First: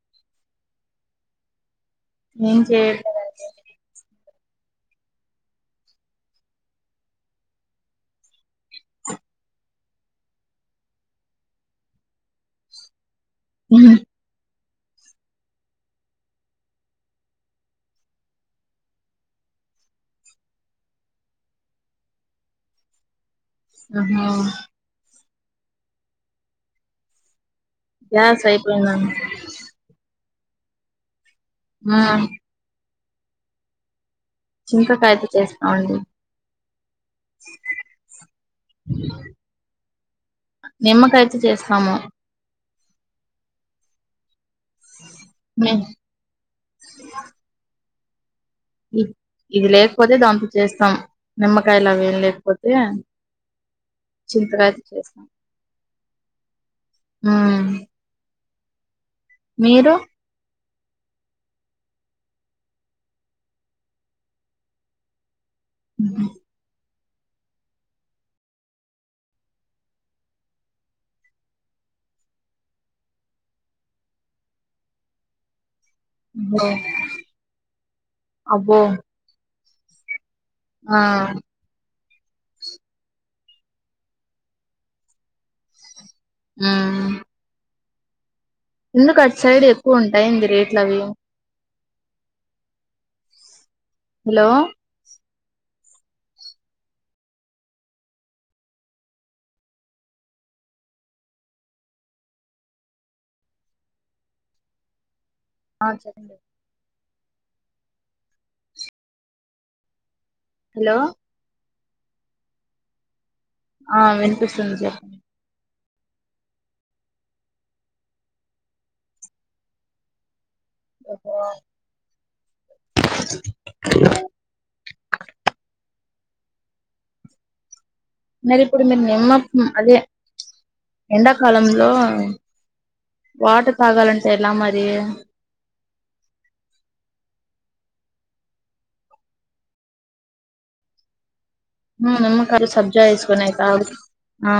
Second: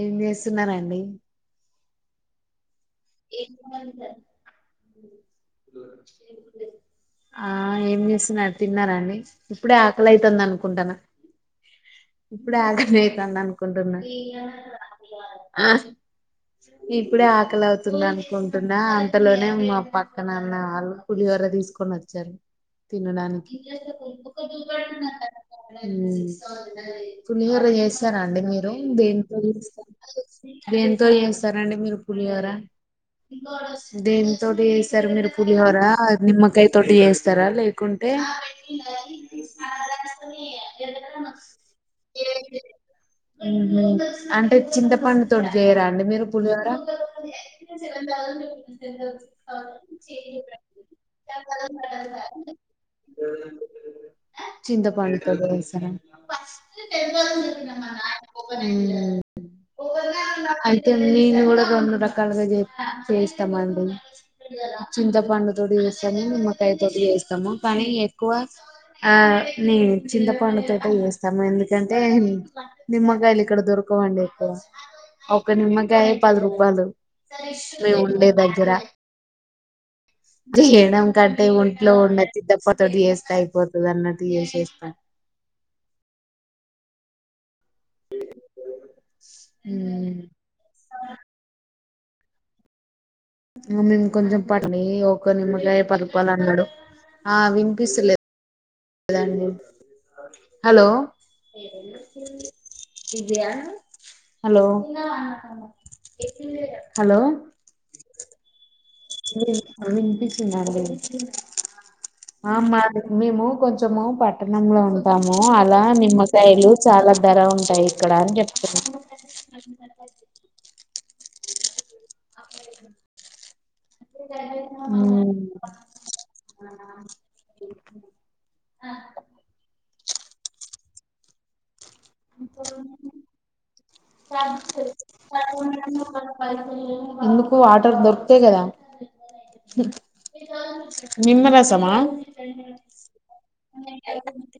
ఏం చేస్తున్నారండి ఏం చేయట్లేదు ఏ మంత [inaudible] ఆ ఏం చేసునారు తిన్నారా అండి ఇప్పుడే ఆకలి అయితుంది అనుకుంటన ఇప్పుడే ఆకలి అయి తదనుకుంటున్న ఆ ఇప్పుడే ఆకలి అవుతుంది అనుకుంటున్నా అంతలోనే మా పక్కనన్న వాళ్ళు పులిహోర తీసుకొని వచ్చారు తినడానికి ఆహా ఉం ఫులిహార చేస్తారా అండి గ్యాస్ మీరు అయిపోయిందండి దేంట్లో చేస్తారు దేంతో చేస్తారండి ఆ మీరు పులిహారా దేం దేని తోటి చేస్తారు చింతకాయతో మీరు పులిహోర చేస్తామండి నిమ్మకాయ తోటి చేస్తారా లేకుంటే అ అ నిమ్మకాయతో చేస్తాము ఓహ చింత పండుతోటి చేయరా అండి మీరు పులిహోర ఇ ఇది లేకపోతే దాంతో చేస్తాం నిమ్మకాయలు అవేమి లేకపోతే చింతకాయతో చేస్తాం చింతపడుతో చేస్తానండి ఉమ్ మీరు ల్ నేను కూడా రెండు రకాలుగా చేస్తామండి చింతపండు తోటి చేస్తమే నిమ్మకాయ తోడి చేస్త ము పని ఎక్కువ ఆ నే చింతపండుతో చేస్తా మ ఎందుకంటే నిమ్మకాయలు ఇక్కడ దొరకవండి ఎక్కవ ఒక నిమ్మ పది అబ్బో రూపాయలు మేము ఉండే దగ్గర అబ్బో ఆ చేయడం కట్టే ఒంట్లో ఉండదు చిత్తప్పత టీ వేస్తా అయిపోతుంది అన్నట్టు చేసేస్తా ఆ ఎందుకు అట్ సైడ్ ఎక్కువ ఉంటాయింది రేట్లు అవి ఆ మేము కొంచెం హలో పండి ఒక నిమ్మకాయ పది రూపాలు అన్నాడు ఆ వినిపిస్తలేదు హలో హలో అ చెప్పండి హలో విన్ హలో ఆ మాది మేము ఆ కొంచము వినిపిస్తుంది పట్టణంలో చెప్పండి ఉంటాము ఇడా నిమ్మకాయలు చాలా ధర ఉంటాయి ఇక్కడ అని చెప్తున్నా బ అ మరి ఇప్పుడు మీరు నిమ్మ అదే ఎండాకాలంలో వాటర్ తాగాలంటే ఎలా మరి అ ఎందుకో దొరుకుతయి కదా మా మామ్ కడ సబ్జా తీసుకున్నది ఆ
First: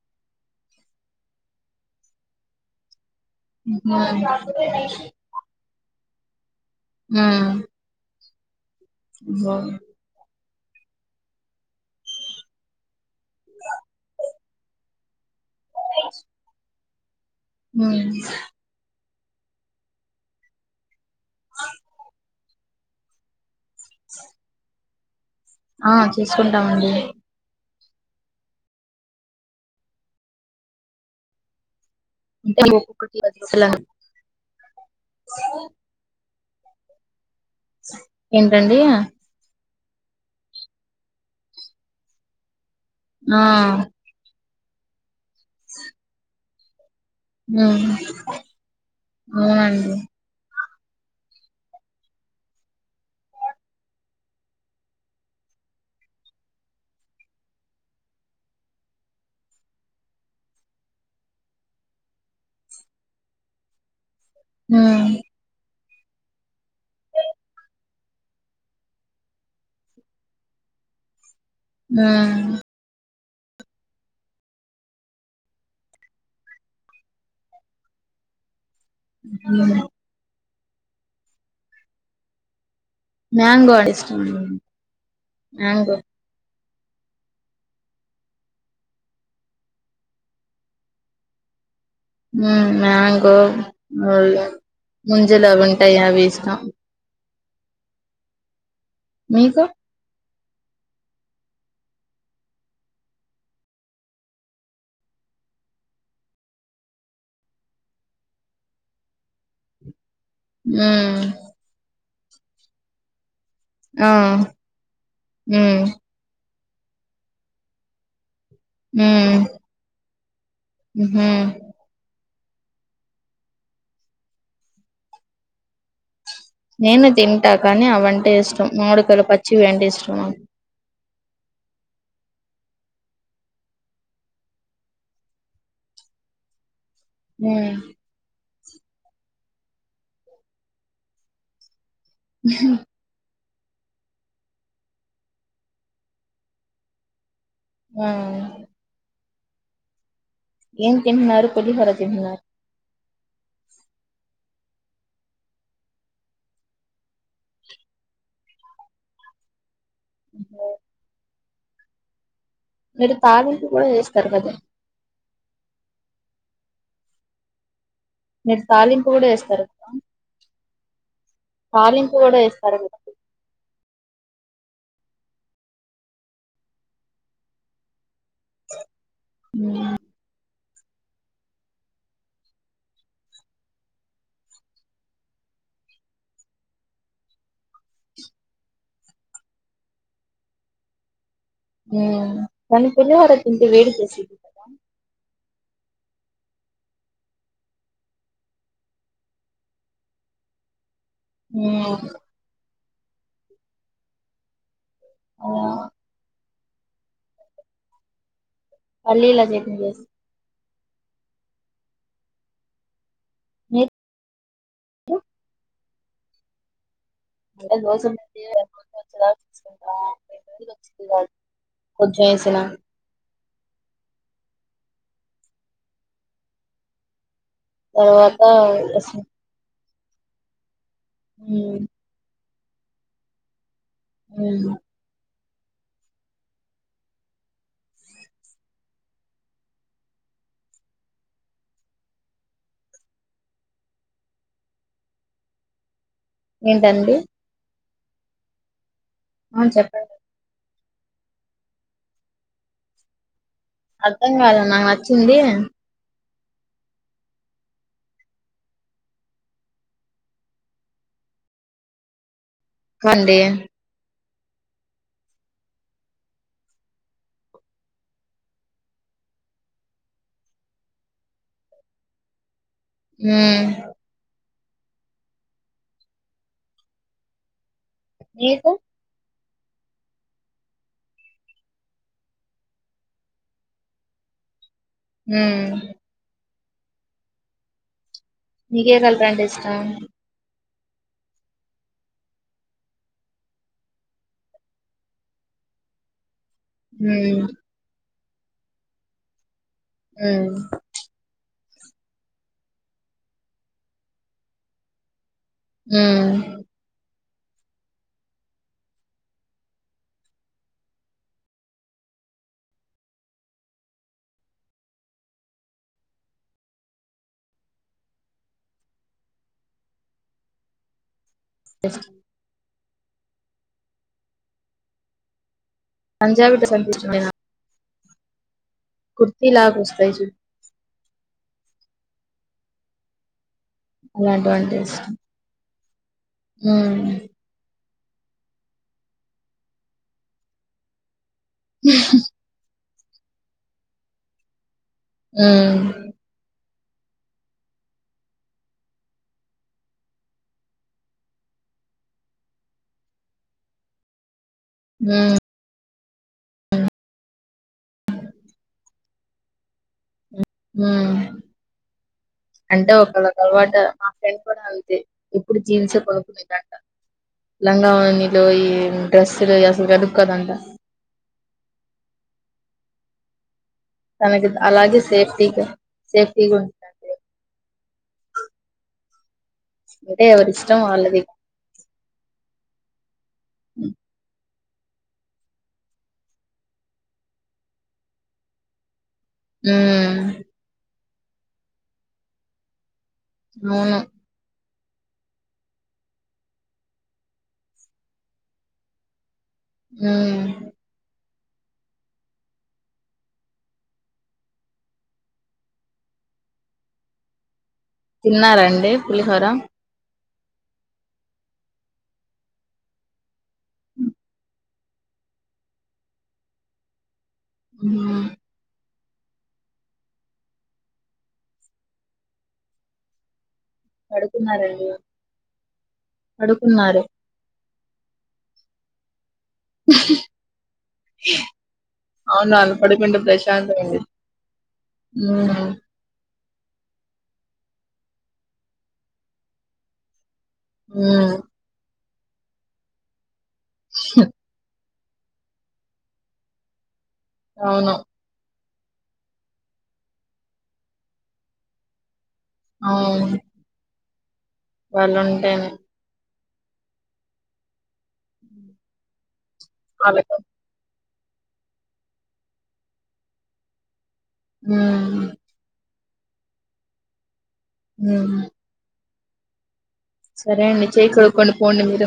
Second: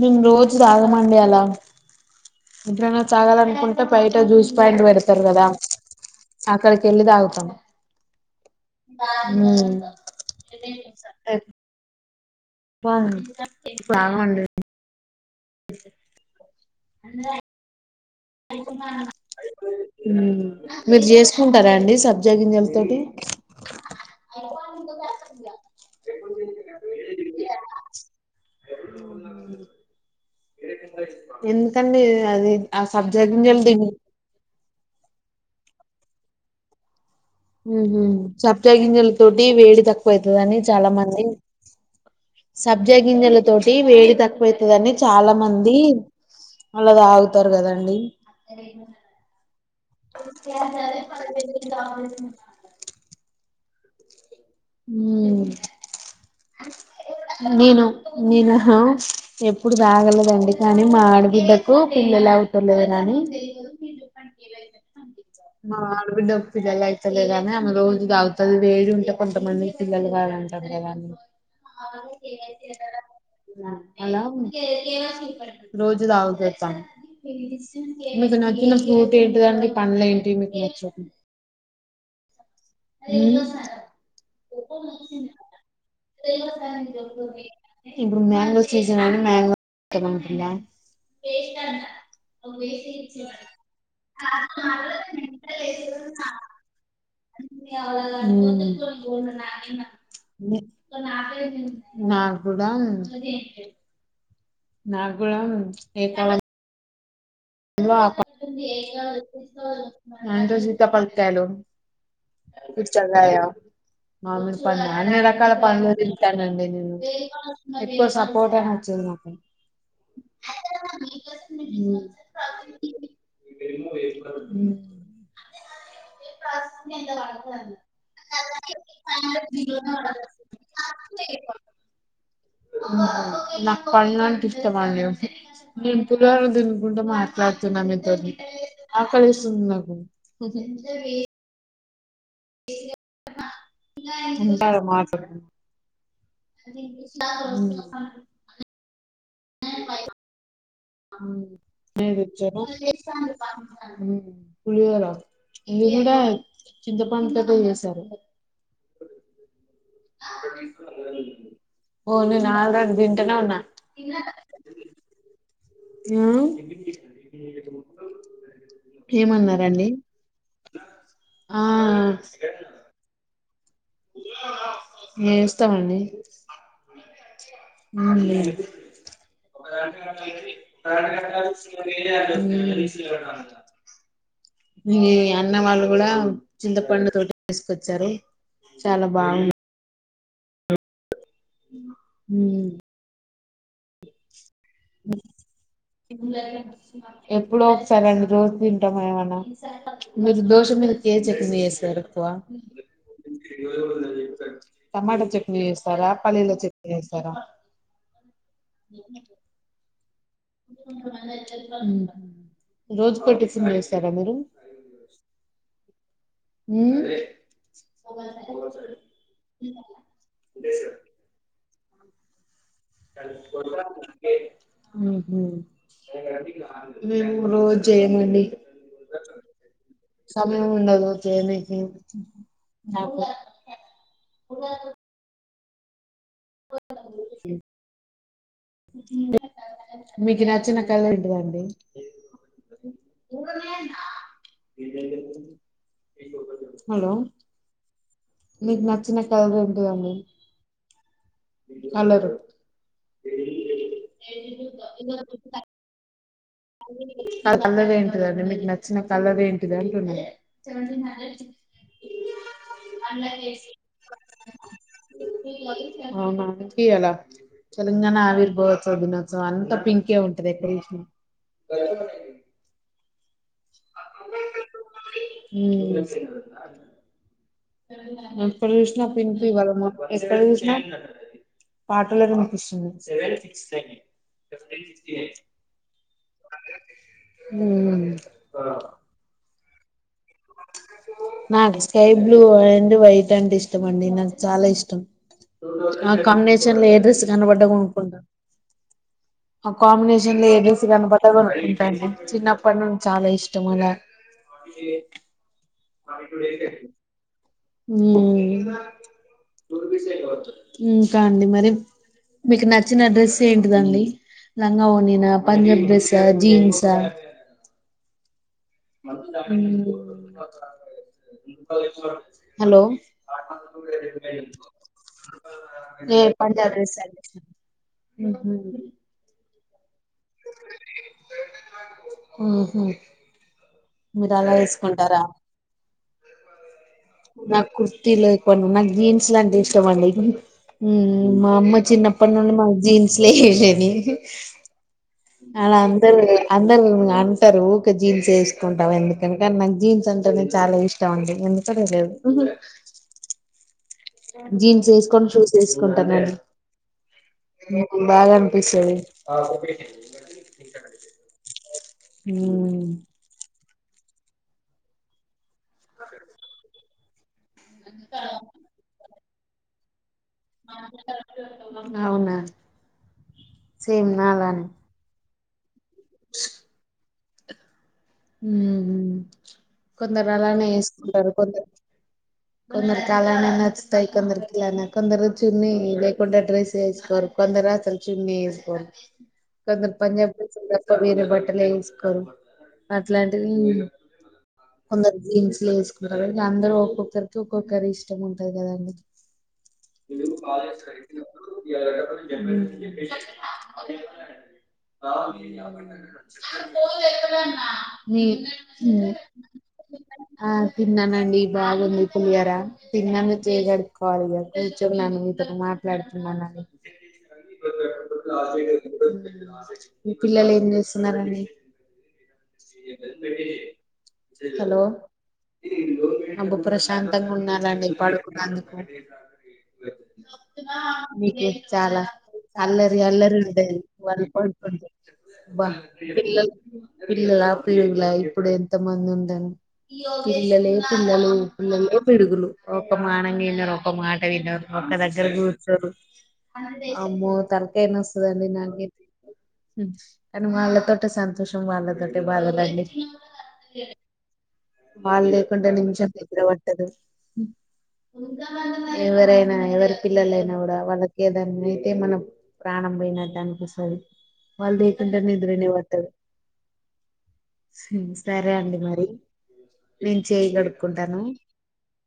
నేను రోజు తాగమండి అలా తాగానుకుంటే బయట ఉమ్ జ్యూస్ పాయింట్ పెడతారు కదా ఆక్కడకి వెలి తగుతం ఉమ్ ఆ ఉమ్ బాగా అ అ ఉమ్ మీరు చేసుకుంటారా అండి చింతగింజల తోటి ఆ చూసుకుంటామండి ఏ అండి అది అంటే ఆ సబ్జ ఒక్కొక్కటి గింజలు తిన్ హలో ఉహూమ్మ్ సబ్జా ఏంటండి గింజలతోటి వేడి త క్కువైతాదని చాలా మంది సబ్జాగింజల ఆ తోటి వేడి తక్కువై తదని చాలా మంది అలా తాగుతారు ఉమ్ కదండి అవునండి ర ప ఉమ్మ్ నేను నేను ఎప్పుడు తాగలేదండి కానీ మా ఆడబిడ్డకు పిల్ల లవుతలేరు అని ఉమ్మ్ మా అడబిడ్డ పిల్లలు అయితలేరనీ ఆమె రోజు తాగుతది వేడి ఉంటే కొంతమంది పిల్లలు కారని అంటారు కదండీ ఉమ్ అలా రోజు తాగుతాది తను మీకు నచ్చిన ఫ్రూట్ ఏంటిదండి పండ్లు ఏంటి మీకు నచ్చిన మ్యాంగో అంటే ఇష్టమండి మ్యాంగో ఇప్పుడు మ్యాంగో సీజన్ అని మ్యాంగో ష్టమంటుందా వస్ినా ఉమ్మ్ మ్యాంగో మళ్లీ ముంజలు అది ఉంటాయి అవిష్టం మీకు ఉమ్మ్ నాకూడా నాగుడా ఎ యెంతో ఉమ్ సీతాఫల్కాయలు పుచ్చకాయ ఆ మామిడి పండ్లు అన్ని రకాల ఉమ్ పండ్లు తింటానండి నే ను ఎప్తోసాప్ పోట నచ్చదు నాకు ఉమ్ ఉహూ ఉమ్మ్ నేను తింటా కానీ అవంటే ఇష్టం మామిడికాయలు పచ్చివి అంటే ఇష్టం ప్ప మ్మ్ఉహ్మ్ నాకు పండ్లు అంటే ఇష్టమండి నేను పులిహోర తినుకుంటా ఉమ్ మాట్లాడుతున్న మీతోటి ఆకలేస్తుంది నాకు స ఉంటాలే [unintelligible] ఉమ్మ్ ఆ ప ఏం ఉమ్మ్ తింటున్నారు పులిహోర తింటున్నారు నేదిచేపా ఉమ్మ్ పులిహోర ఇది కూడా చింతపండు తోటే చేశారు ఓ నాల్దది మీరు తింటనే ఉన్నా తాలింపు కూడా చేస్తారు కదా ఆహ్ మీరు తాలింపు కూడా ఎస్తారు కదా ఆ తాలింపు కూడా ఎస్తారు కదా ఏస్తామండి ఉమ్మ్ ఉమ్మ్ మీ అన్న వాళ్ళు కూడా చింతపండు తోటే చేసుకొచ్చారు చాలా బాగుంది ఊమ్ కొన్ని పులిహోరా తింటే వేడి చేసి [inaudible] ఎప్పుడో ఒకసారండి రోజు తింటాం ఏమన్నా మీరు దోష మీద తేజకు ఎందుకు వేసారు ఉమ్ ఎక్కువ టమాటా ఆ చట్నీ వేస్తారా పలీల చట్నీ వేసారా పల్లీల చట్నీ రోజు కొ టిఫన్ చేస్తారా మీరు ఊమ్ దోస వద [inaudible] వచ్చేసిన హు హుమ్ రోజు తర్వాత చేయమండి వేసిన. సమయము ఉండదు చేయనికి ఉమ్ ఊమ్ [inaudible] మీకు నచ్చిన కలర్ ఏంటిదండి హలో ఏంటండి మీకు నచ్చిన కలర్ ఆ చెప్పండి ఏంటిదండి కలరు అర్థం కాల నాకు నచ్చింది కలర్ ఏంటిదండి మీకు నచ్చిన కలర్ ఏంటిది అంటున్నాను కండి అలాజేసి [inaudible] అవునఇయ్యలా తెలంగాణ ఆవిర్భవోత్సవ దినోత్సవం అంతా పింకే ఉంటది ఎక్కడ జూసిన బైటో నైటి మూ.. హు.. ఎక్కడ నీకు జూసినా పింక్ ఇవ్వాల మొత్ ఎక్కడ జూసిన పాటలను ఉమ్.. ఉ... మ్ మీకేకలర్ అంటే ఇష్టం నాకు స్కైబ్లూ అండ్ వైట్ అంటే ఇష్టమండి నాకు చాలా ఇష్టం ఆ కాంబినేషన్ల ఏడ్రెస్ మ్మ్ కనబడ్డ కొనుకుంటాం ఆ కాంబినేషన్ల మ్మ్ ఏడ్రెస్ కనబడ్డ కొనుకుంటాం చిన్నప్పటి నుంచ్ చాలా ఇష్టం అలా మ్మ్ మాకువేటేన్సి ఉమ్ ఊకాండి మరి మీకు నచ్చిన డ్రెస్ ఏంటిదండి లంగా ఒోణిన పంజబ్ డ్రెస జీన్సా ఊ.. హలో ఏ పంజాబీ పన్ డ్రెస్ అంటే ఇష్టమేనా [unintelligible] కుర్తి లాగు స్ర్టైజెయ్ మ్మ్ హ్మ్ మీరు అలా ఏసుకుంటారా హ్మ్ నాక్ కుర్తిలేక్ పోయిన నాకు జీన్స్ లాంటె ఇష్టం అండి మ్మ్ మా అమ్మ చిన్నప్పటి నుండి మాకు జీన్స్లే ఏసేది అలా మ్మ్ అందర్వి అన్ అందరు అంటరు ఊకే జీన్స్ ఏస్కుంటావ్ ఎందుకని కాని నాక్ జీన్స్ అంటేనే చాలా ఇష్టం అండి ఎంద్ మ్మ్ హ్మ్ జీన్స్ ఏసుకొని మ్మ్ షూస్ ఏసుకుంటానండి బాగా అనిపిస్తాది ఆ ఒప్పిడికి మ్మ్ అంటే ఒకళ్ళకి అలవాట మా ఫ్రెండ్ కూడా అంతే ఎప్పుడు జీన్సే కొనుకునె ఇంటాంట లంగావోణీలు ఈ డ్రస్సులు అసలు కదు అంట అవునా సేమ్ తనకి నాలానే అలాగే సేఫ్టీగా సేఫ్టీగ్ ఉంటది మ్మ్ అంటే కొందరు ఎవరి అలానే ఇష్టం వాళ్ళది ఏసుకుంటారు కొందర్ కొందరికి అలానే నచ్చుతాయి కొందర్కి ఇలానా కొందరు చున్నీ లేకుండా డ్రస్ ఏసుకోరు కొందరు అసలు చున్నీ ఏసుకోరు కొందరు హ్మ్. పంజాబీ డ్రెస్సులు తప్ప వేరే బట్టలే ఏసుకోరు. అట్లాంటిది అవును. కొందరు జీన్స్లు ఏసుకుంటారు అందరూ ఒక్కొక్కరికి ఒక్కొక్కరి ఇష్టం ఉంటది కదండి హ్మ్. [unintelligible] మ్మ్ ఊ నీ తిన్నారండి నువ్వు పులిహోర? ఆ తిన్నానండి బాగుంది పులిగార తిన్నాను చేయగడుకోవాలిగ కూచునాన్ను ఇద్దరు మాట్లాడుతున్నాని హ్మ్. మీ పిల్లలు ఏం జేస్తున్నారండి హలో పడుకున్నారండి. అబ్బ పడుకున్నారు. ప్రశాంతంగ్ ఉన్నా రాండి పడుకునందుకు మీకే చాలా అవును. అలా అల్లరి పడుకుంటే అల్లరి ఉంటది ప్రశాంతంగా ఉండిద్ది. వాళ్ళు పడుకుంటే బ్బా హ్మ్. పిల్లలు పిల్లల పిడుగుల ఇప్పుడు ఎంత మంది ఉందన్ పిల్లలే హ్మ్. పిల్లలు పిల్లలో పిడుగులు ఒక్క మానంగ్ ఇనరు ఒక మాట వినరు ఒక్క దగ్ దగ్గర కూర్చోరు ఆమ్మో తలకాయి అవును. నొస్తదండి నాకే అయి హ్మ్ కనీ వాళ్ళ తోటే సంతోషం వాళ్ళది టే వాళ్ళదండి అవును. వాళ్ళు లేకుంటే వాళ్ళుంటేనే నిమిషం నిద్ర పట్టదు మ్మ్ ఎవరైనా ఎవరి వాళ్ళకు పిల్లలయినా గుడా వాళ్ళక్ ఏదన్ అయితే మనం ప్రాణం బొయినట్ అనిపిస్తది వాళ్ లేకుంటే హ్మ్. నిద్రనే బట్టదు హ్మ్. సరే అండి మరి నేను సరే అండి. చేయి చేయగడుక్కుంటాను కడుక్కోండి పోండి మీరు.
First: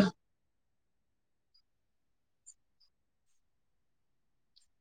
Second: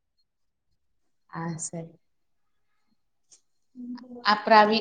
అప్రావి